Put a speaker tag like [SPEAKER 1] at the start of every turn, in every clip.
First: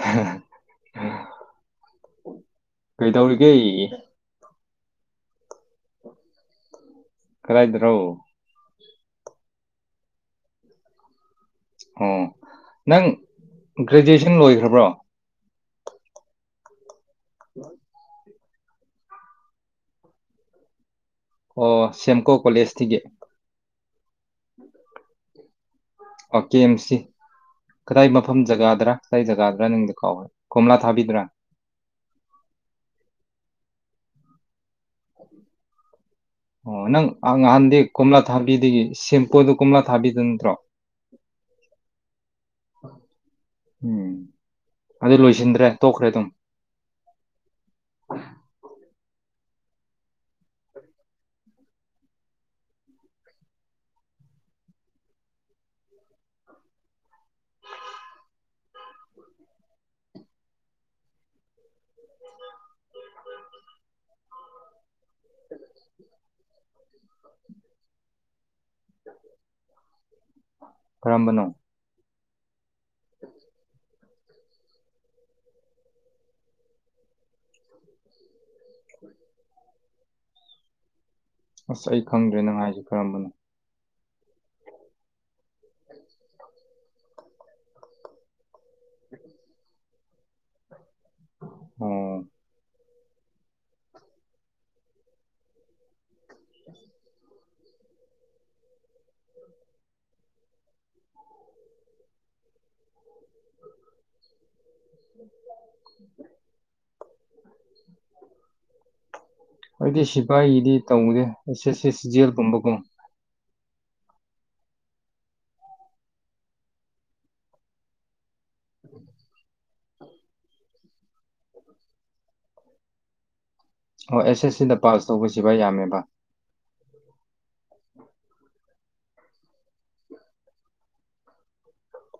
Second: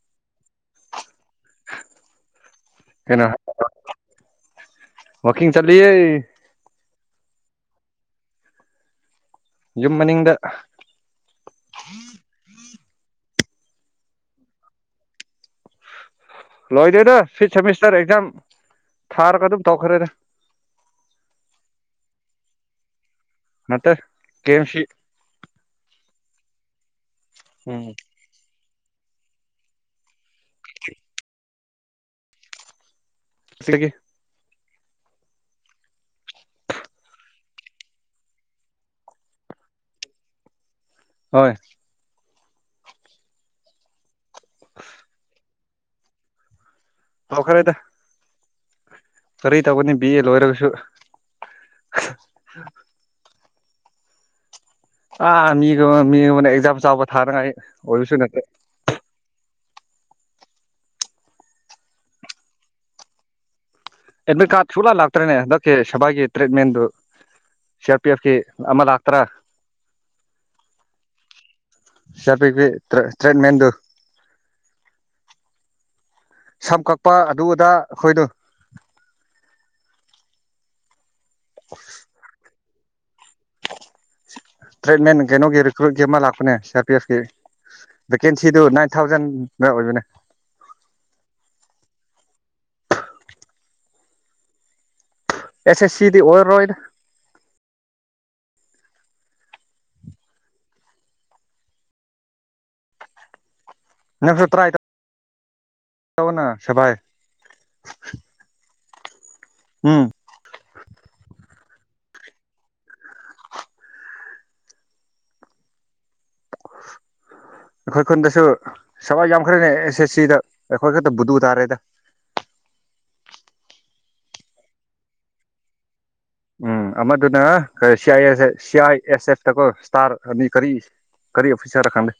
[SPEAKER 1] ꯍ ꯍ ꯑꯝ ꯀꯩ
[SPEAKER 2] ꯀꯩꯅꯣ
[SPEAKER 1] ꯇꯧꯔꯤꯒꯦ
[SPEAKER 2] ꯋꯥꯀꯤꯡ ꯆꯠꯂꯤꯌꯦ
[SPEAKER 1] ꯀꯔꯥꯏꯗꯔꯣ
[SPEAKER 2] ꯌꯨꯝ ꯃꯅꯤꯡꯗ
[SPEAKER 1] ꯑꯣ ꯅꯪ ꯒ꯭ꯔꯦꯖꯨꯑꯦꯁꯟ ꯂꯣꯏꯈ꯭ꯔꯕ꯭ꯔꯣ
[SPEAKER 2] ꯂꯣꯏꯗꯦꯗ ꯐꯤꯐ ꯁꯤꯃꯤꯁꯇꯔ ꯑꯦꯛꯖꯝ ꯊꯥꯔꯒ ꯑꯗꯨꯝ ꯇꯣꯈ꯭ꯔꯦꯗ
[SPEAKER 1] ꯑꯣ ꯁꯦꯝꯀꯣ ꯀꯣꯂꯦꯖ ꯇꯒꯤ
[SPEAKER 2] ꯅꯠꯇꯦ ꯀꯦ ꯑꯦꯝ ꯁꯤ
[SPEAKER 1] ꯑꯣ ꯀꯦ ꯑꯦꯝ ꯁꯤ
[SPEAKER 2] ꯎꯝ
[SPEAKER 1] ꯀꯗꯥꯏ ꯃꯐꯝ ꯖꯒꯥꯗ꯭ꯔꯥ ꯀꯥꯢ ꯖꯒꯥꯗ꯭ꯔꯥ ꯅꯪꯒꯤꯗꯣ ꯀꯥꯎꯋꯦ ꯀꯣꯝꯂꯥ ꯊꯥꯕꯤꯗꯔꯥ
[SPEAKER 2] ꯁꯤꯒꯤ
[SPEAKER 1] ꯑꯣ ꯅꯪ ꯅꯍꯥꯟꯗꯤ ꯀꯣꯝꯂꯥ ꯊꯥꯕꯤꯗꯒꯤ ꯁꯦꯝꯄꯣꯗ ꯀꯣꯝꯂꯥ ꯊꯥꯕꯤꯗ ꯅꯠꯇ꯭ꯔꯣ
[SPEAKER 2] ꯍꯣꯏ
[SPEAKER 1] ꯎꯝ ꯑꯗꯨ ꯂꯣꯏꯁꯤꯟꯗ꯭ꯔꯦ ꯇꯣꯛꯈ꯭ꯔꯦ ꯑꯗꯨꯝ
[SPEAKER 2] ꯇꯧꯈ꯭ꯔꯦꯗ ꯀꯔꯤ ꯇꯧꯒꯅꯤ ꯕꯤ ꯑꯦ ꯂꯣꯏꯔꯒꯁꯨ ꯑꯥ ꯃꯤꯗꯣ ꯃꯤ ꯑꯃꯅ ꯑꯦꯛꯖꯥꯝ ꯆꯥꯎꯕ ꯊꯥꯅꯉꯥꯏ ꯑꯣꯏꯕꯁꯨ ꯅꯠꯇꯦ ꯑꯦꯗꯃꯤꯠ ꯀꯥꯔꯗ ꯁꯨꯛꯂ ꯂꯥꯛꯇ꯭ꯔꯅꯦ ꯍꯟꯗꯛꯀꯤ ꯁꯕꯥꯏꯒꯤ ꯇ꯭ꯔꯤꯠꯃꯦꯟꯗꯨ ꯁꯤ ꯑꯥꯔ ꯄꯤ ꯑꯦꯐꯀꯤ ꯑꯃ ꯂꯥꯛꯇ꯭ꯔꯥ
[SPEAKER 1] ꯀꯔꯝꯕꯅꯣ
[SPEAKER 2] ꯁꯝꯌꯥꯄꯤꯒꯤ ꯇ꯭ꯔꯦꯠ ꯃꯦꯟꯗꯨ ꯁꯝ ꯀꯛꯄ ꯑꯗꯨ ꯑꯗꯥ ꯑꯩꯈꯣꯏꯗꯣ
[SPEAKER 1] ꯑꯁ ꯑꯩ ꯈꯪꯗ꯭ꯔꯦ ꯅꯪ ꯍꯥꯏꯖꯦ ꯀꯔꯝꯕꯅꯣ
[SPEAKER 2] ꯇ꯭ꯔꯤꯗꯃꯦꯟ ꯀꯩꯅꯣꯒꯤ ꯔꯤꯀ꯭ꯔꯨꯏꯠꯀꯤ ꯑꯃ ꯂꯥꯛꯄꯅꯦ ꯁꯤ ꯑꯔ ꯄꯤ ꯑꯦꯐꯀꯤ ꯚꯦꯀꯦꯟꯁꯤ ꯁꯤꯗꯨ ꯅꯥꯏꯟ ꯊꯥꯎꯖꯟꯗ ꯑꯣꯏꯕꯅꯦ
[SPEAKER 1] ꯑꯣ
[SPEAKER 2] ꯑꯦꯁ ꯑꯦꯁ ꯁꯤꯗꯤ ꯑꯣꯏ ꯔꯣꯏꯗ ꯅꯠꯇ꯭ꯔ ꯇ꯭ꯔꯥꯢ ꯇꯧ
[SPEAKER 1] [unintelligible]
[SPEAKER 2] ꯇꯧꯅ ꯁꯕꯥꯥꯏ [inaudible]
[SPEAKER 1] ꯑꯩꯗꯤ ꯁꯤꯐꯥꯢꯒꯤꯗꯤ ꯇꯧꯗꯦ ꯑꯦ ꯁꯦ ꯁꯤꯖꯤꯌꯦꯜꯒꯨꯝꯕꯀꯣ
[SPEAKER 2] ꯑꯩꯈꯣꯏ ꯈꯨꯟꯗꯁꯨ ꯁꯤꯐꯥꯏ ꯌꯥꯝ ꯈꯔꯦꯅꯦ ꯑꯦꯁ ꯑꯦꯁ ꯁꯤꯗ ꯑꯩꯈꯣꯏ ꯈꯛꯇ ꯕꯨꯗꯨ ꯇꯥꯔꯦꯗ
[SPEAKER 1] ꯑꯣ ꯑꯦꯁ ꯑꯦꯁ ꯁꯤꯗ ꯄꯥꯁ ꯇꯧꯕꯁꯤꯕꯥꯏ ꯌꯥꯝꯃꯦꯕ
[SPEAKER 2] ꯎꯝ ꯑꯃꯗꯨꯅ ꯁꯤꯥꯏ ꯑꯦꯁ ꯑꯦ C I S F ꯗꯀꯣ star ꯑꯅꯤ ꯀꯔꯤ ꯀꯔꯤ ꯑꯣꯐꯤꯁꯥꯔꯔ ꯈꯪꯗꯦ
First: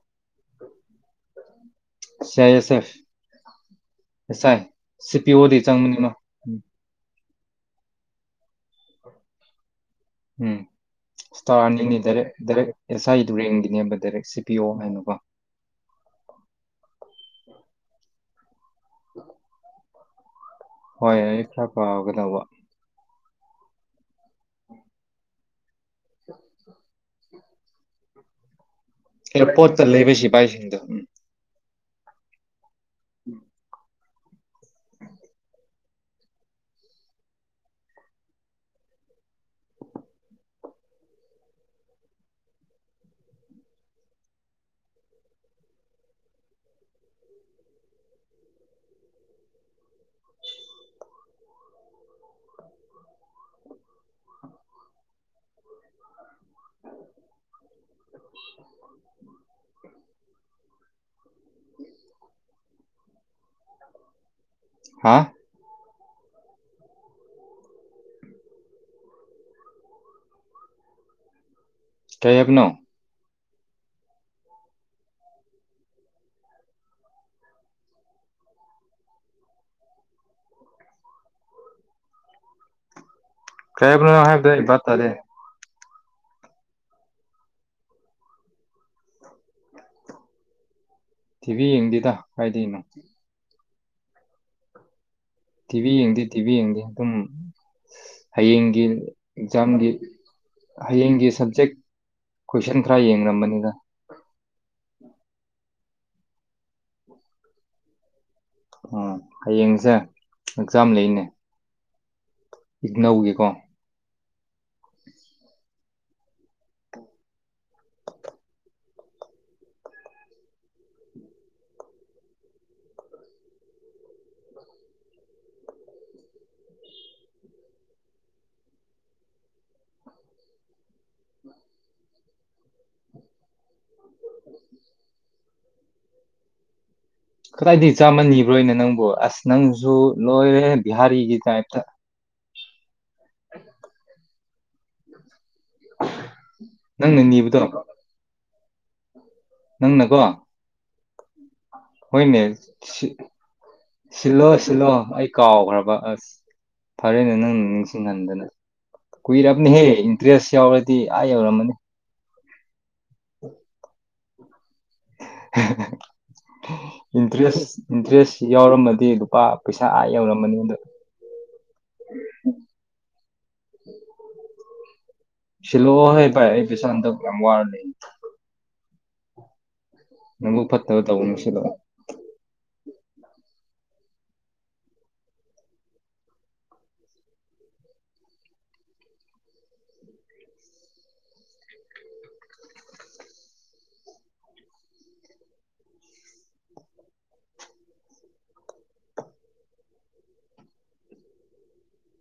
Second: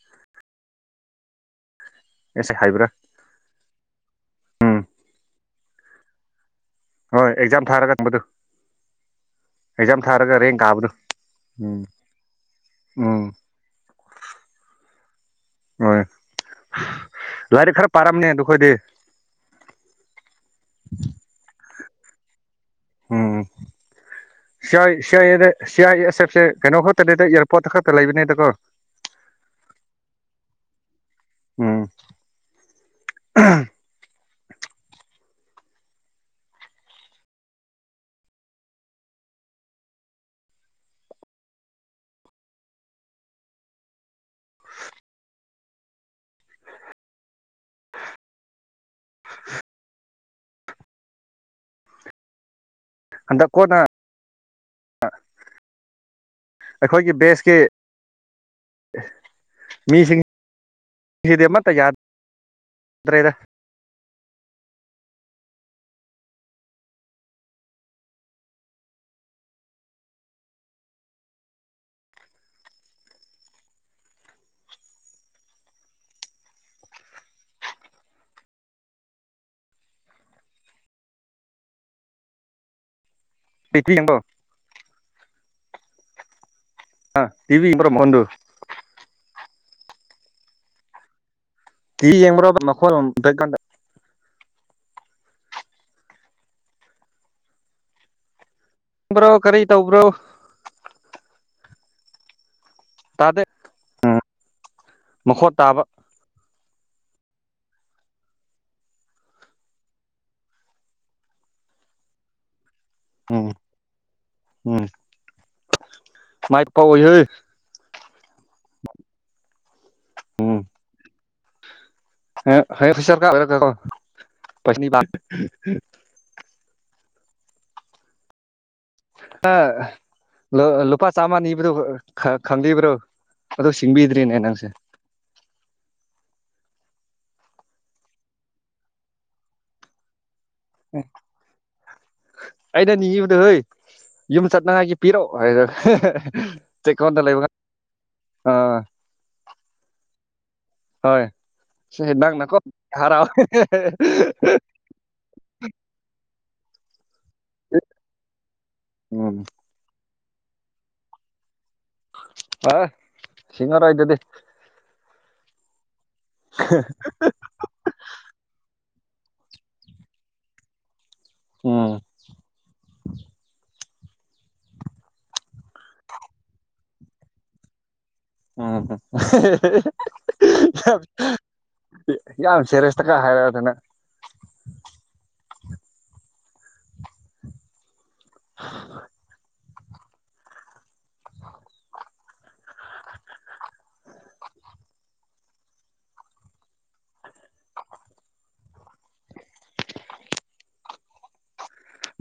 [SPEAKER 1] ꯁꯤ ꯑꯥꯢ ꯑꯦꯁ ꯑꯦꯐ ꯑꯦꯁꯑꯥꯢ ꯁꯤ ꯄꯤ ꯑꯣꯗꯤ ꯆꯪꯅꯤꯡꯒꯅꯣ ꯎꯝ
[SPEAKER 2] ꯍꯣꯏ ꯑꯦꯛꯖꯥꯝ ꯊꯥꯔꯒ ꯒꯨꯞꯕꯗꯨ
[SPEAKER 1] ꯎꯝ
[SPEAKER 2] ꯎꯝ
[SPEAKER 1] ꯏꯁꯇꯥꯔꯑꯥꯅꯤꯅꯤ ꯗꯥꯏꯔꯦꯛ ꯗꯥꯏꯔꯦꯛ ꯑꯦꯁ
[SPEAKER 2] ꯎꯝ
[SPEAKER 1] ꯑꯥꯏꯗꯨ ꯔꯦꯡꯒꯤꯅꯦꯕ ꯗꯥꯏꯔꯦꯛ ꯁꯤ ꯄꯤ ꯑꯣ ꯍꯥꯏꯅꯀꯣ
[SPEAKER 2] ꯍꯣꯏ ꯂꯥꯏꯔꯤꯛ ꯈꯔ ꯄꯥꯔꯝꯅꯦ ꯑꯗꯨꯈꯣꯏꯗꯤ
[SPEAKER 1] ꯍꯣꯏ ꯑꯩ ꯈꯔ ꯄꯥꯒꯗꯧꯕ
[SPEAKER 2] ꯎꯝ C I C I A the C I ꯑꯦꯁ ꯑꯦꯐꯁꯦ ꯀꯩꯅꯣ ꯈꯣꯠꯇꯅꯤꯗ ꯄꯣꯠꯇ ꯈꯛꯇ ꯂꯩꯕꯅꯤꯗꯀꯣ
[SPEAKER 1] ꯑꯥꯌꯔ ꯄꯣꯠꯇ ꯂꯩꯕ ꯁꯤꯐꯥꯏꯁꯤꯡꯗꯣ ꯎꯝ
[SPEAKER 2] ꯎꯝ ꯑꯍꯝ [inaudible] ꯍꯟꯗꯛ ꯀꯣꯟꯅ ꯑꯩꯈꯣꯏꯒꯤ ꯕꯦꯁꯀꯤ ꯃꯤꯁꯤꯡꯁꯤꯗꯤ ꯑꯃꯠꯇ ꯌꯥ ꯌꯥꯗ꯭ꯔꯦꯗ
[SPEAKER 1] ꯍꯥ ꯀꯩ ꯍꯥꯏꯕꯅꯣ ꯀꯩ ꯍꯥꯏꯕꯅꯣ
[SPEAKER 2] ꯄꯤꯇꯤꯡꯕꯣ
[SPEAKER 1] ꯅꯪ ꯍꯥꯏꯕꯗꯣ ꯑꯩ ꯚꯥꯕ ꯇꯥꯗꯦ
[SPEAKER 2] ꯑ ꯇꯤꯚ ꯏ꯭ꯔꯣ ꯃꯟꯗꯨ [unintelligible]
[SPEAKER 1] ꯇꯤꯚꯤ
[SPEAKER 2] ꯀꯤ
[SPEAKER 1] ꯌꯦꯡꯗꯦꯗ
[SPEAKER 2] ꯌꯦꯡꯕ꯭ꯔꯣ
[SPEAKER 1] ꯀꯥꯏꯗꯩꯅꯣ
[SPEAKER 2] ꯃꯈꯣꯜ [unintelligible]
[SPEAKER 1] ꯇꯤꯚꯤ ꯌꯦꯡꯗꯦ ꯇꯤꯚꯤ ꯌꯦꯡꯗꯦ ꯑꯗꯨꯝ ꯍꯌꯦꯡ ꯒꯤ
[SPEAKER 2] ꯕ꯭ꯔꯣ ꯀꯔꯤ
[SPEAKER 1] ꯑꯦꯛꯖꯥꯝꯒꯤ
[SPEAKER 2] ꯇꯧꯕ꯭ꯔꯣ
[SPEAKER 1] ꯍꯌꯦꯡꯒꯤ ꯁꯕꯖꯦꯛ ꯀꯣꯏꯁꯟ ꯈꯔ ꯌꯦꯡꯉꯝ
[SPEAKER 2] ꯇꯥꯗꯦ
[SPEAKER 1] ꯕꯅꯤꯗ
[SPEAKER 2] ꯃꯈꯣꯠ ꯇꯥꯕ
[SPEAKER 1] ꯑꯣ ꯍꯌꯦꯡꯁꯦ ꯑꯦꯛꯖꯥꯝ ꯂꯩꯌꯦꯅꯦ ꯏꯛꯅꯧꯒꯤꯀꯣ
[SPEAKER 2] ꯎꯝ ꯎꯝ ꯃꯥꯏ ꯄꯥꯎꯑꯣꯢꯌꯦ ꯍ ꯐꯁꯔ ꯀꯥ ꯑꯣꯏꯔ ꯀꯣ ꯄꯁꯅꯤ ꯄꯥꯛ ꯑ ꯂ ꯂꯨꯄꯥ ꯆꯥ ꯃꯅꯅꯤꯕ꯭ꯔꯣ ꯈꯔ ꯈꯪꯕꯤꯕ꯭ꯔꯣ ꯑꯗꯨ ꯁꯤꯡꯕꯤꯗ꯭ꯔꯤꯅꯦ ꯅꯪꯁꯦ
[SPEAKER 1] ꯀꯗꯥꯏꯗꯒꯤ ꯆꯥꯃ ꯅꯤꯕ꯭ꯔꯣ ꯑꯩꯅ ꯅꯪꯕꯨ ꯑꯁ ꯅꯪꯁꯨ ꯂꯣꯏꯔꯦ ꯕꯤꯍꯥꯔꯤꯒꯤ ꯇꯥꯏꯞꯇ
[SPEAKER 2] ꯅꯪꯒꯤ ꯌꯨꯗꯣ ꯍꯦ ꯌꯨꯝ ꯆꯠꯅꯉꯥꯏꯒꯤ ꯄꯤꯛꯑꯣ ꯀꯥꯏꯔꯛ ꯆꯦꯛꯀꯣꯟꯗ
[SPEAKER 1] ꯅꯪꯅ
[SPEAKER 2] ꯂꯩꯕ
[SPEAKER 1] ꯅꯤꯕꯗꯣ
[SPEAKER 2] ꯑꯥ
[SPEAKER 1] ꯅꯪꯅꯀꯣ
[SPEAKER 2] ꯍꯣꯏ ꯁꯤ
[SPEAKER 1] ꯍꯣꯏꯅꯦ
[SPEAKER 2] ꯅꯪꯅꯀꯣ
[SPEAKER 1] ꯁꯤ
[SPEAKER 2] ꯍꯔꯥꯎ
[SPEAKER 1] ꯁꯤꯜꯂꯣ ꯁꯤꯜꯂꯣ ꯑꯩ ꯀꯥꯎꯈ꯭ꯔꯕ ꯑꯁ ꯐꯔꯦꯅꯦ ꯅꯪꯅ ꯅꯤꯡꯁꯤꯡꯍꯟꯗꯅ
[SPEAKER 2] ꯎꯝ
[SPEAKER 1] ꯀꯨꯏꯔꯕꯅꯤꯍꯦ ꯗ꯭ꯔꯦꯁ ꯌꯥꯎꯔꯗꯤ ꯑꯥ ꯌꯧꯔꯝꯃꯅꯤ
[SPEAKER 2] ꯑ ꯁꯤꯡꯉꯔꯣꯢ ꯑꯗꯨꯗꯤ
[SPEAKER 1] [inaudible] ꯏꯟꯇꯔꯦꯁ ꯏꯟꯇꯔꯦꯁ ꯌꯥꯎꯔꯝꯒ ꯗꯤ ꯂꯨꯄꯥ ꯄꯩꯁꯥ ꯑꯥ ꯌꯧꯔꯃꯅꯤ ꯑꯗ
[SPEAKER 2] ꯎꯝ
[SPEAKER 1] ꯁꯤꯂꯣ ꯍꯦ ꯄꯔ ꯑꯩ ꯄꯩꯁꯥ ꯍꯟꯇꯛ ꯌꯥꯝ ꯋꯥꯔꯦ
[SPEAKER 2] ꯎꯝ
[SPEAKER 1] ꯅꯕꯨꯛ ꯐꯠꯇꯕ ꯇꯧꯒꯅꯨ ꯁꯤꯜꯂꯛꯑꯣ
[SPEAKER 2] ꯌꯥꯝ ꯁꯦꯔꯦꯁ ꯐꯖ ꯍꯥꯏꯌꯣꯔꯗꯅ [inaudible]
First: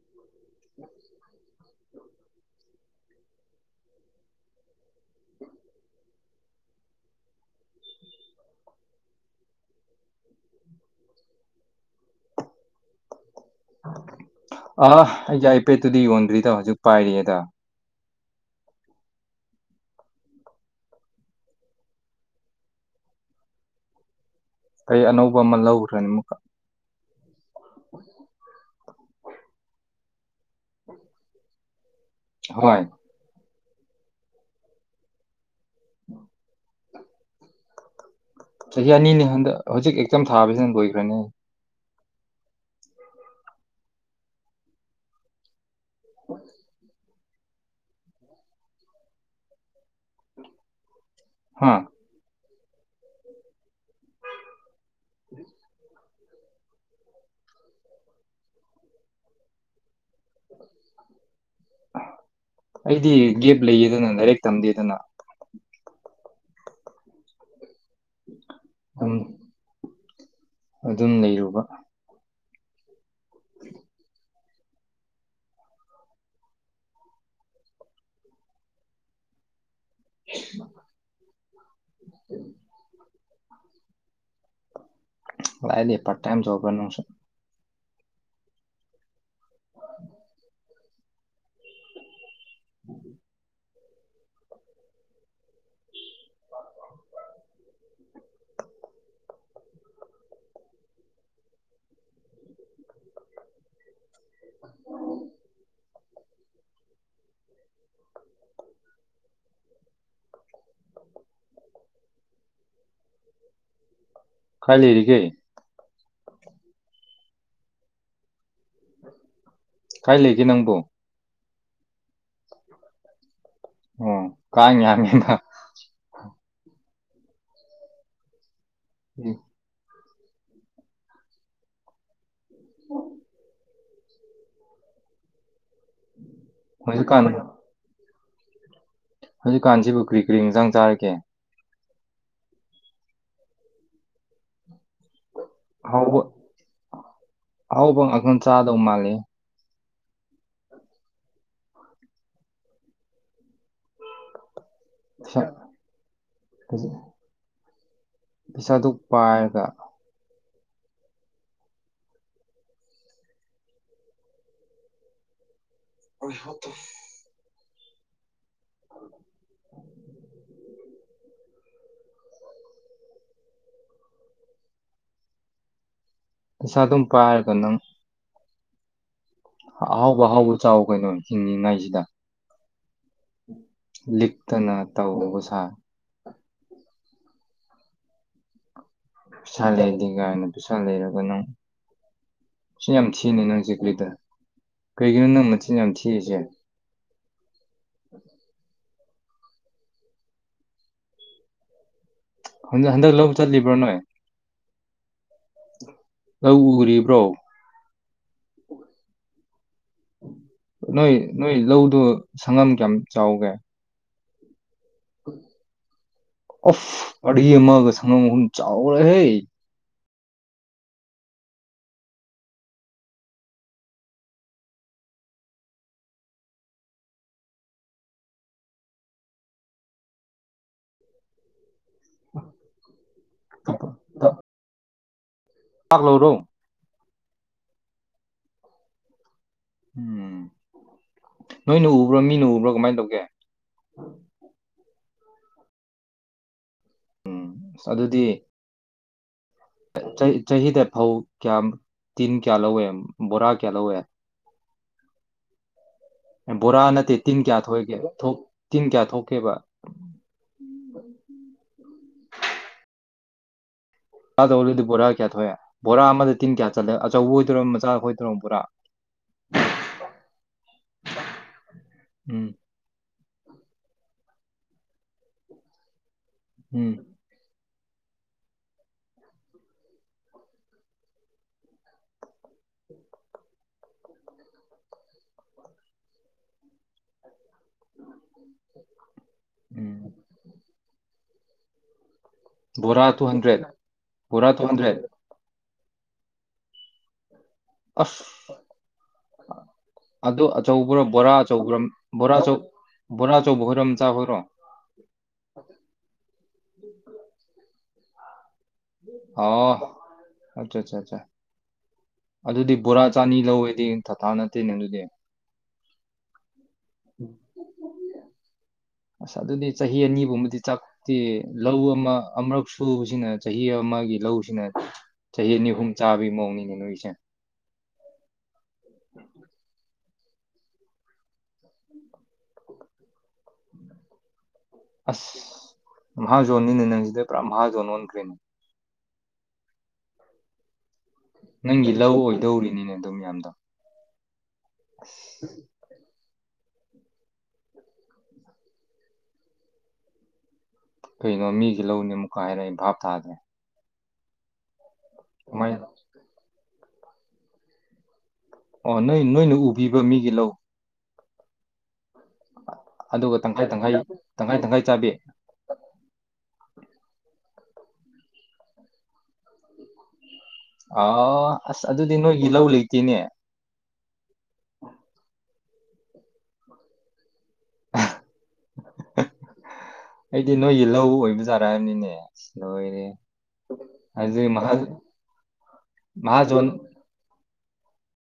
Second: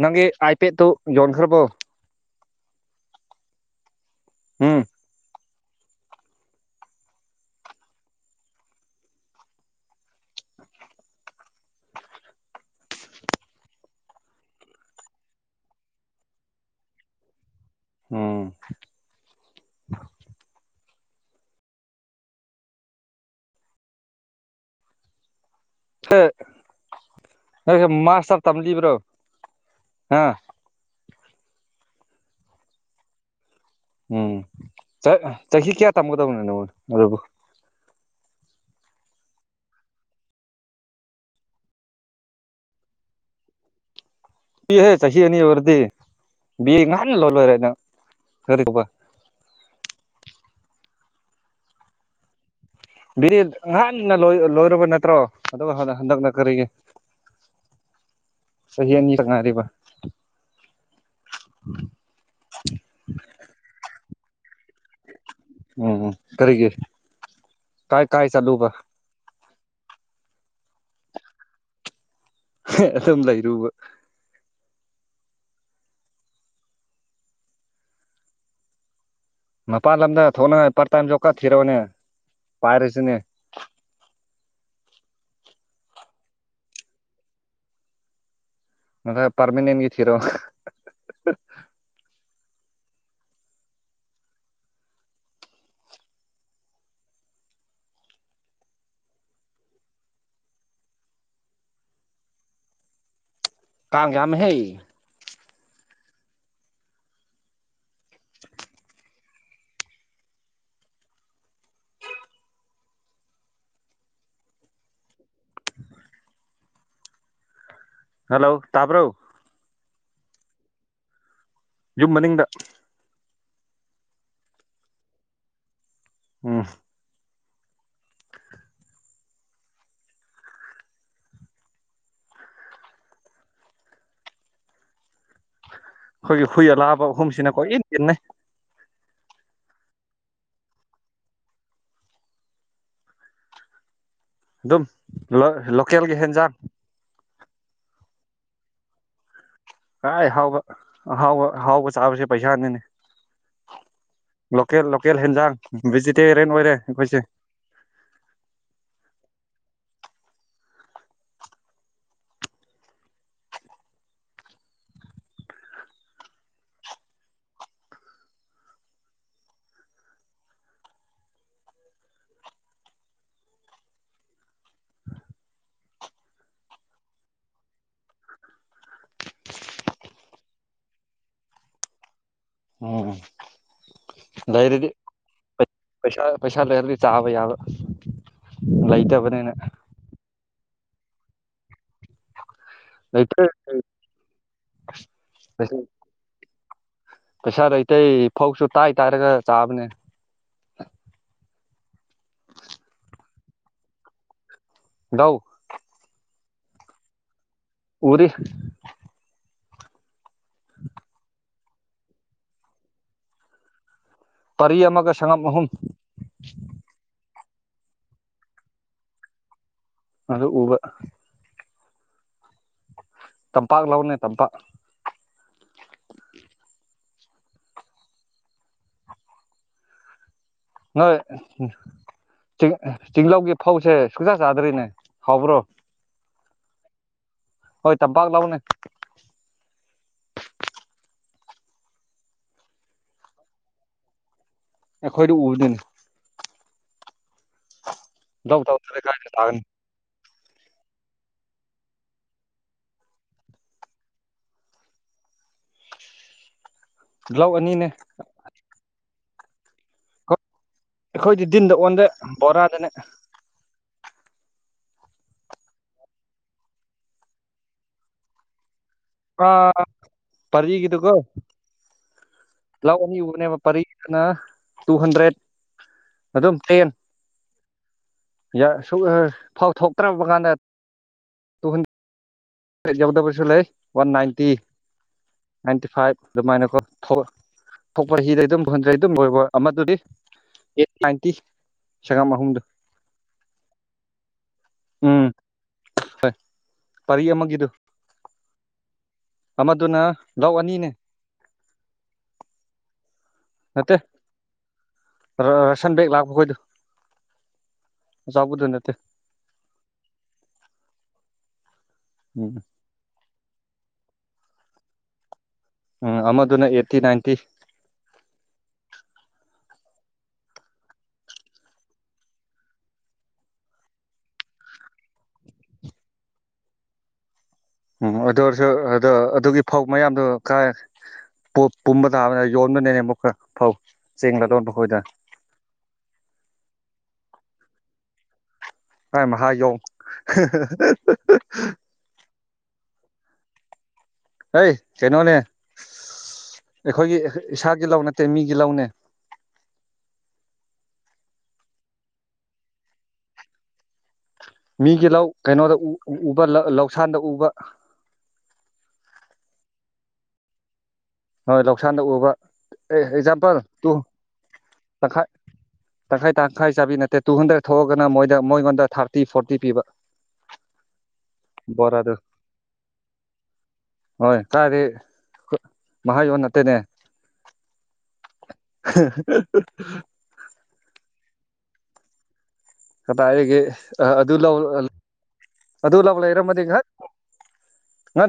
[SPEAKER 2] ꯅꯪꯒꯤ ꯑꯩꯥꯏ ꯄꯦꯠ ꯇꯨ ꯌꯣꯟꯈ꯭ꯔꯔꯕꯣ ꯎꯝ
[SPEAKER 1] ꯑ ꯑꯩꯒꯤ ꯑꯥꯏꯄꯦꯠꯇꯨꯗꯤ ꯌꯣꯟꯗ꯭ꯔꯤꯗ ꯍꯧꯖꯤꯛ ꯄꯥꯏꯔꯤꯑꯌꯦꯗ
[SPEAKER 2] ꯎꯝ
[SPEAKER 1] ꯀꯩ ꯑꯅꯧ
[SPEAKER 2] ꯍ ꯅ ꯃꯥꯁꯇ꯭ꯔ ꯇꯝꯂꯤꯕ꯭ꯔꯣ ꯍꯥꯥ
[SPEAKER 1] ꯍꯣꯏ
[SPEAKER 2] ꯎꯝ ꯆꯠ ꯆꯍꯤ ꯀꯌꯥ ꯇꯝꯒꯗꯕꯅꯣ ꯅꯉꯣꯟ ꯑꯗꯨꯕꯨ
[SPEAKER 1] ꯆꯍꯤ ꯑꯅꯤꯅꯤ ꯍꯟꯗꯛ ꯍꯧꯖꯤꯛ ꯑꯦꯛꯖꯥꯝ ꯊꯥꯕꯁꯤꯅ ꯂꯣꯏꯈ꯭ꯔꯅꯤ
[SPEAKER 2] ꯏꯍꯦ ꯆꯍꯤ ꯑꯅꯤ ꯑꯣꯏꯔꯗꯤ ꯕꯤ ꯉꯥꯏ [unintelligible]
[SPEAKER 1] ꯍꯥꯥ
[SPEAKER 2] ꯕꯤ ꯑꯦꯠ ꯉꯍꯥꯟꯅ ꯂꯣꯏ ꯂꯣꯏꯔꯕ ꯅꯠ ꯇ꯭ꯔꯣ ꯑꯗꯨꯒ ꯍ ꯍꯟꯗꯛ ꯅ ꯀꯔꯤꯒꯤ ꯆꯍꯤ ꯑꯅꯤ ꯈꯛ ꯉꯥꯏꯔꯤꯕ
[SPEAKER 1] ꯑꯩꯗꯤ ꯒꯦꯞ ꯂꯩꯌꯦꯗꯅ ꯂꯥꯏꯔꯤꯛ ꯇꯝꯗꯦꯗꯅ
[SPEAKER 2] ꯎꯝ ꯎꯝ ꯀꯔꯤꯒꯤ ꯀꯥꯏ ꯀꯥꯏ ꯆꯠꯂꯨꯕ
[SPEAKER 1] ꯑꯗꯨꯝ ꯑꯗꯨꯝ ꯂꯩꯔꯨꯕ
[SPEAKER 2] ꯍꯦꯠ ꯑꯗꯨꯝ ꯂꯩꯔꯨꯕ ꯃꯄꯥꯟ ꯂꯝꯗ ꯊꯣꯛꯅꯉꯥꯏ ꯄꯥꯔꯠꯇꯥꯏꯝ ꯖꯣꯞ ꯀꯥ ꯊꯤꯔꯣꯅꯦ ꯄꯥꯏꯔꯁꯤꯅꯦ [inaudible]
[SPEAKER 1] ꯂꯥꯏꯅꯦ ꯄꯔꯥꯇꯥꯏꯝ ꯖꯣꯞꯕꯅꯨꯡꯁꯨ
[SPEAKER 2] ꯉꯁꯥꯏ ꯄꯔꯃꯤꯅꯦꯟꯒꯤ ꯊꯤꯔꯛꯑꯣ [unintelligible]
[SPEAKER 1] [inaudible] [inaudible]
[SPEAKER 2] ꯀꯥꯡ ꯌꯥꯝꯃꯦ ꯍꯦ
[SPEAKER 1] ꯀꯥꯏ ꯂꯩꯔꯤꯒꯦ
[SPEAKER 2] ꯍꯜꯂꯣ ꯇꯥꯕ꯭ꯔꯣ
[SPEAKER 1] ꯀꯥꯏ ꯂꯩꯒꯦ ꯅꯪꯕꯣ
[SPEAKER 2] ꯌꯨꯝꯃꯅꯤꯡꯗ
[SPEAKER 1] ꯑꯣ ꯀꯥꯡ ꯌꯥꯝꯃꯦꯅ
[SPEAKER 2] ꯎꯝ
[SPEAKER 1] ꯎꯝ [inaudible]
[SPEAKER 2] ꯈꯣꯏꯒꯤ ꯍꯨꯏ ꯑꯅꯥꯕ
[SPEAKER 1] ꯍꯧꯖꯤꯛꯀꯥꯟ
[SPEAKER 2] ꯑꯍꯨꯨꯝꯁꯤꯅ ꯀꯣꯏ ꯏꯟ ꯏꯟꯅꯩ
[SPEAKER 1] ꯍꯧꯖꯤꯛꯀꯥꯟꯁꯤꯕꯨ ꯀꯔꯤ ꯀꯔꯤ ꯌꯦꯟꯖꯥꯡ ꯆꯥꯔꯀꯦ
[SPEAKER 2] ꯑꯗꯨꯝ ꯂꯣ ꯍꯂꯣ ꯂꯣꯀꯦꯜꯒꯤ ꯍꯦꯟꯖꯥꯡ
[SPEAKER 1] ꯑꯥꯍꯥꯎꯕ ꯉꯥꯛꯇꯪ ꯆꯥꯗꯧ ꯃꯥꯜꯂꯦ
[SPEAKER 2] ꯑꯥꯏ ꯍꯥꯎꯕ ꯑꯍꯥꯎꯕ ꯑꯍꯥꯎꯕ ꯆꯥꯕꯁꯦ ꯄꯩꯁꯥꯅꯤꯅꯦ ꯂꯣꯀꯦꯜ ꯂꯣꯀꯦꯜ ꯍꯦꯟꯖꯥꯡ ꯚꯦꯖꯤꯇꯦꯔꯤꯌꯟ ꯑꯣꯏꯔꯦ ꯑꯩꯈꯣꯏꯁꯦ
[SPEAKER 1] ꯄꯩꯁꯥꯗꯨ ꯄꯥꯏꯔꯒ [unintelligible] [inaudible] ꯄꯩꯁꯥ ꯑꯗꯨꯝ ꯄꯥꯏꯔꯒ ꯅꯪ ꯑꯍꯥꯎꯕ ꯑꯍꯥꯎꯕ ꯆꯥꯎ ꯀꯩꯅꯣ ꯍꯤꯡꯉꯉꯥꯏꯁꯤꯗ
[SPEAKER 2] ꯎꯝ
[SPEAKER 1] ꯂꯤꯛꯇꯅ
[SPEAKER 2] ꯂꯩꯔꯗꯤ
[SPEAKER 1] ꯇꯧꯕꯧꯕ ꯁꯥꯥ
[SPEAKER 2] ꯄꯩꯁꯥ ꯄꯩꯁꯥ ꯂꯩꯔꯗꯤ ꯆꯥꯕ ꯌꯥꯕ ꯂꯩꯇꯕꯅꯤꯅ
[SPEAKER 1] ꯄꯩꯁꯥ ꯂꯩꯇꯦ ꯀꯥꯏꯅ ꯄꯩꯁꯥ ꯂꯩꯔꯒ ꯅꯪ ꯆꯤꯟ ꯌꯥꯝ ꯊꯤꯅꯤ
[SPEAKER 2] ꯂꯩꯇ꯭ꯔꯦ
[SPEAKER 1] ꯅꯪꯁꯦ ꯀ꯭ꯔꯤꯗ ꯀꯩꯒꯤꯅꯣ ꯅꯪ ꯃꯆꯤꯟ ꯌꯥꯝ ꯊꯤꯁꯦ
[SPEAKER 2] ꯄꯦꯁꯥ ꯂꯩꯇꯦ ꯐꯥꯎꯁꯨ ꯇꯥꯏ ꯇꯥꯔꯒ ꯆꯥꯕꯅꯦ
[SPEAKER 1] ꯍꯟꯗꯛ ꯍꯟꯗꯛ ꯂꯧ ꯆꯠꯂꯤꯕ꯭ꯔꯥ ꯅꯣꯏ
[SPEAKER 2] ꯂꯧ
[SPEAKER 1] ꯂꯧ ꯎꯔꯤꯕ꯭ꯔꯣ
[SPEAKER 2] ꯎꯔꯤ
[SPEAKER 1] ꯅꯣꯏ ꯅꯣꯏ ꯂꯧꯗꯨ ꯁꯪꯉꯝ ꯀꯌꯥꯝ ꯆꯥꯎꯒꯦ
[SPEAKER 2] ꯄꯔꯤ ꯑꯃꯒ ꯁꯪꯉꯝ ꯑꯍꯨꯝ
[SPEAKER 1] ꯄꯥꯔꯤ ꯑꯃꯒ ꯁꯪꯒꯝ ꯑꯍꯨꯝ ꯆꯥꯎ ꯋꯤꯍꯦ
[SPEAKER 2] ꯑꯗꯣ ꯎꯕ ꯇꯝꯄꯥꯛ ꯂꯥꯎꯅꯦ ꯇꯝꯄꯥꯛ ꯅꯣꯏ ꯇꯤꯡ ꯇꯤꯡꯂꯧꯒꯤ ꯐꯧꯁꯦ ꯁꯨꯡꯆꯥꯥ ꯆꯥꯗ꯭ꯔꯤꯅꯦ ꯍꯥꯎꯕ꯭ꯔꯣ
[SPEAKER 1] ꯄꯥꯛꯂꯧꯔꯣ
[SPEAKER 2] ꯍꯣꯏ ꯇꯝꯄꯥꯛ ꯂꯧꯅꯦ
[SPEAKER 1] ꯎꯝ ꯅꯣꯏꯅ ꯎꯕ꯭ꯔꯣ ꯃꯤꯅ ꯎꯕ꯭ꯔꯣ ꯀꯃꯥꯏ ꯇꯧꯒꯦ
[SPEAKER 2] ꯑꯩꯈꯣꯏꯅ ꯎꯕꯅꯦ
[SPEAKER 1] ꯎꯝ ꯑꯗꯨꯗꯤ
[SPEAKER 2] ꯑꯗꯨꯗꯤ ꯀꯥ ꯊꯥꯒꯅꯤ
[SPEAKER 1] ꯑ ꯆꯍꯤ ꯆꯍꯤꯗ ꯐꯧ ꯀꯌꯥꯝ ꯇꯤꯟ ꯀꯌꯥ ꯂꯧꯋꯦ ꯕꯣꯔꯥ ꯀꯌꯥ ꯂꯧꯋꯦ ꯎꯝ ꯕꯣꯔꯥ ꯅꯠꯇꯦ ꯇꯤꯟ
[SPEAKER 2] ꯂꯧ
[SPEAKER 1] ꯀꯌꯥ
[SPEAKER 2] ꯑꯅꯤꯅꯦ
[SPEAKER 1] ꯊꯣꯛꯑꯒꯦ ꯊꯣꯛ ꯇꯤꯟ ꯀꯌꯥ ꯊꯣꯛꯀꯦꯕ
[SPEAKER 2] ꯑꯩꯈꯣꯏꯗꯤ ꯗꯤꯟꯗ ꯑꯣꯟꯗꯦ ꯕꯣꯔꯥꯗꯅꯦ
[SPEAKER 1] ꯑꯗꯣ ꯅꯣꯏꯗꯤ ꯕꯣꯔꯥ ꯀꯌꯥ ꯊꯣꯛꯑꯦ ꯕꯣꯔꯥ ꯑꯃꯗ ꯇꯤꯟ ꯀꯌꯥ ꯆꯠꯂꯦ ꯑꯆꯧꯕ ꯑꯣꯏꯗꯣꯔꯣ ꯃꯆꯥ ꯑꯣꯏꯗꯣꯏꯔ ꯕꯣꯔꯥ
[SPEAKER 2] ꯑ ꯄꯔꯤꯒꯤꯗꯨꯀꯣ
[SPEAKER 1] ꯎꯝ
[SPEAKER 2] ꯂꯧ ꯑꯅꯤ ꯎꯕꯅꯦꯕ ꯄꯔꯤꯒꯤꯗꯨꯅ ꯇꯨ ꯍꯟꯗ꯭ꯔꯦꯠ ꯑꯗꯨꯝ ꯊꯦꯝ
[SPEAKER 1] ꯎꯝ
[SPEAKER 2] ꯌꯥꯏ ꯁꯨꯛ ꯐꯧ ꯊꯣꯛꯇ꯭ꯔꯕ ꯀꯥꯟꯗ ꯇꯨꯍꯟ ꯌꯎꯗꯕꯁꯨ ꯂꯩ ꯋꯥꯟ ꯅꯥꯏꯟꯇꯤ ꯅꯥꯏꯟꯇꯤ ꯐꯥꯏꯚ ꯑꯗꯨꯃꯥꯏꯅꯀꯣ ꯐꯧ ꯄꯔꯤꯗ ꯑꯗꯨꯝ ꯐꯪꯈ꯭ꯔꯦ ꯑꯗꯨꯝ ꯂꯣꯏꯕ ꯑꯃ ꯗꯨꯗꯤ
[SPEAKER 1] ꯎꯝ
[SPEAKER 2] ꯑꯩꯠ ꯅꯥꯏꯟ ꯇꯤ
[SPEAKER 1] ꯕꯣꯔꯥ ꯇꯨ ꯍꯟꯗ꯭ꯔꯦꯠ ꯕꯣꯔꯥ ꯇꯨ ꯍꯟꯗ꯭ꯔꯦꯠ
[SPEAKER 2] ꯎꯝ ꯄꯔꯤ ꯑꯃꯒꯤ
[SPEAKER 1] ꯑꯁ
[SPEAKER 2] ꯑꯃꯗꯨꯅ
[SPEAKER 1] ꯑꯗꯨ
[SPEAKER 2] ꯂꯧ ꯑꯅꯤꯅꯦ
[SPEAKER 1] ꯑꯆꯧꯕ꯭ꯔꯣ ꯕꯣꯔꯥ ꯑꯆꯧꯕ꯭ꯔ ꯕꯣꯔꯥꯆꯧ
[SPEAKER 2] ꯅꯠꯇꯦ ꯔꯦꯁꯟ ꯕꯦꯛ ꯂꯥꯛꯄ ꯈꯣꯏꯗꯣ ꯑꯆꯥꯎꯕꯗꯨ ꯅꯠꯇꯦ
[SPEAKER 1] ꯑꯣ ꯑꯆꯥ ꯑꯆꯥ ꯑꯆꯥ
[SPEAKER 2] ꯎꯝ
[SPEAKER 1] ꯑꯗꯨꯗꯤ ꯕꯣꯔꯥ ꯆꯥꯅꯤ ꯂꯧꯋꯦꯗꯤ ꯑꯥ ꯅꯠꯇꯦꯅꯦ ꯑꯗꯨꯗꯤ
[SPEAKER 2] ꯎꯝ ꯑꯃꯗꯨꯅ ꯑꯦꯠꯇꯤ ꯅꯥꯏꯟꯇꯤ
[SPEAKER 1] ꯑꯁ ꯑꯗꯨꯗꯤ ꯆꯍꯤ ꯑꯅꯤ ꯒꯨꯝꯕꯗꯤ ꯆꯥꯛꯇꯤ ꯂꯧ ꯑꯃ ꯑꯃꯔꯛ ꯁꯨꯕꯁꯤꯅ ꯆꯍꯤ ꯑꯃꯒꯤ ꯂꯧꯁꯤꯅ ꯆꯍꯤ ꯑꯅꯤ ꯑꯍꯨꯝ ꯆꯥꯕꯒꯤ ꯃꯑꯣꯡꯅꯤꯅꯦ ꯅꯣꯏꯁꯦ
[SPEAKER 2] ꯎꯝ ꯑꯗꯨ ꯑꯣꯏꯔꯁꯨ ꯑ ꯑꯗꯨꯒꯤ ꯐꯧ ꯃꯌꯥꯝ ꯗꯨ ꯀꯥꯏ ꯕꯣꯠ ꯄꯨꯝꯕ ꯇꯥꯕꯅꯦ ꯌꯣ [unintelligible]
[SPEAKER 1] ꯑꯁ ꯃꯍꯥꯖꯣꯟꯅꯤꯅꯦ ꯅꯪꯁꯤꯗꯤ ꯄꯨꯔꯥ ꯃꯥꯍꯥꯖꯣꯟ ꯑꯣꯟꯈꯔꯦ
[SPEAKER 2] [unintelligible]
[SPEAKER 1] ꯅꯪꯒꯤ ꯂꯧ ꯑꯣꯏꯗꯧꯔꯤ ꯃꯤ ꯑꯗꯨꯝ ꯌꯥꯝꯃꯤꯗꯣ
[SPEAKER 2] ꯑꯩ ꯀꯩꯅꯣꯅꯦ ꯑꯩꯈꯣꯏꯒꯤ ꯏꯁꯥꯒꯤ ꯂꯧ ꯅꯠꯇꯦ ꯃꯤꯒꯤ ꯂꯧꯅꯦ
[SPEAKER 1] ꯀꯩꯅꯣ ꯃꯤꯒꯤ ꯂꯧꯅꯤ ꯑꯃꯨꯛ ꯍꯥꯏꯔꯂ ꯑꯩ ꯚꯥꯕ ꯇꯥꯗ꯭ꯔꯦ
[SPEAKER 2] ꯃꯤꯒꯤ ꯂꯧ ꯀꯩꯅꯣꯗ
[SPEAKER 1] ꯀꯃꯥꯏꯅ
[SPEAKER 2] ꯎꯕ ꯂꯧ ꯂꯧꯁꯥꯟꯗ ꯎꯕ
[SPEAKER 1] ꯑꯣ ꯅꯣꯏ ꯅꯣꯏꯅ ꯎꯕꯤꯕ ꯃꯤꯒꯤ ꯂꯧ
[SPEAKER 2] ꯍꯣꯏ ꯂꯧꯁꯥꯟꯗ ꯎꯕ ꯑꯦ
[SPEAKER 1] ꯑꯗꯨꯒ
[SPEAKER 2] ꯑꯦꯛꯖꯥꯝꯄꯜ
[SPEAKER 1] ꯇꯪꯈꯥꯏ
[SPEAKER 2] ꯇꯨ
[SPEAKER 1] ꯇꯪꯈꯥꯏ ꯇꯪꯈꯥꯏ ꯆꯥꯕꯤ
[SPEAKER 2] ꯇꯪꯈꯥꯏ ꯇꯪꯈꯥꯏ ꯇꯥ ꯇꯈꯥꯏ ꯆꯥꯕꯤ ꯅꯠꯇꯦ ꯇꯨ ꯍꯟꯗ꯭ꯔꯦꯗ ꯊꯣꯛꯑꯒꯅ ꯃꯣꯏꯗ ꯃꯣꯏꯉꯣꯟꯗ ꯊꯥꯔꯇꯤ ꯐꯣꯔꯇꯤ ꯄꯤꯕ
[SPEAKER 1] ꯑꯥ ꯑꯁ
[SPEAKER 2] ꯕꯣꯔꯥꯗꯨ
[SPEAKER 1] ꯑꯗꯨꯗꯤ ꯅꯣꯏꯒꯤ ꯂꯧ ꯂꯩꯇꯦꯅꯦ
[SPEAKER 2] [unintelligible] [unintelligible]
[SPEAKER 1] ꯑꯩꯗꯤ
[SPEAKER 2] [unintelligible]
[SPEAKER 1] ꯅꯣꯏꯒꯤ ꯂꯧ ꯑꯣꯏꯕꯖꯥꯔ ꯍꯥꯏꯝꯅꯤꯅꯦ
[SPEAKER 2] ꯀꯗꯥꯏꯗꯒꯤ ꯑ ꯑꯗꯨ ꯂꯧ
[SPEAKER 1] ꯃꯍꯥ
[SPEAKER 2] ꯑꯪ ꯑꯗꯨ ꯂꯧꯎ ꯂꯩꯔꯝꯃꯗꯤ
[SPEAKER 1] ꯃꯍꯥꯖꯣꯟ
[SPEAKER 2] ꯉꯥꯛ ꯉꯠ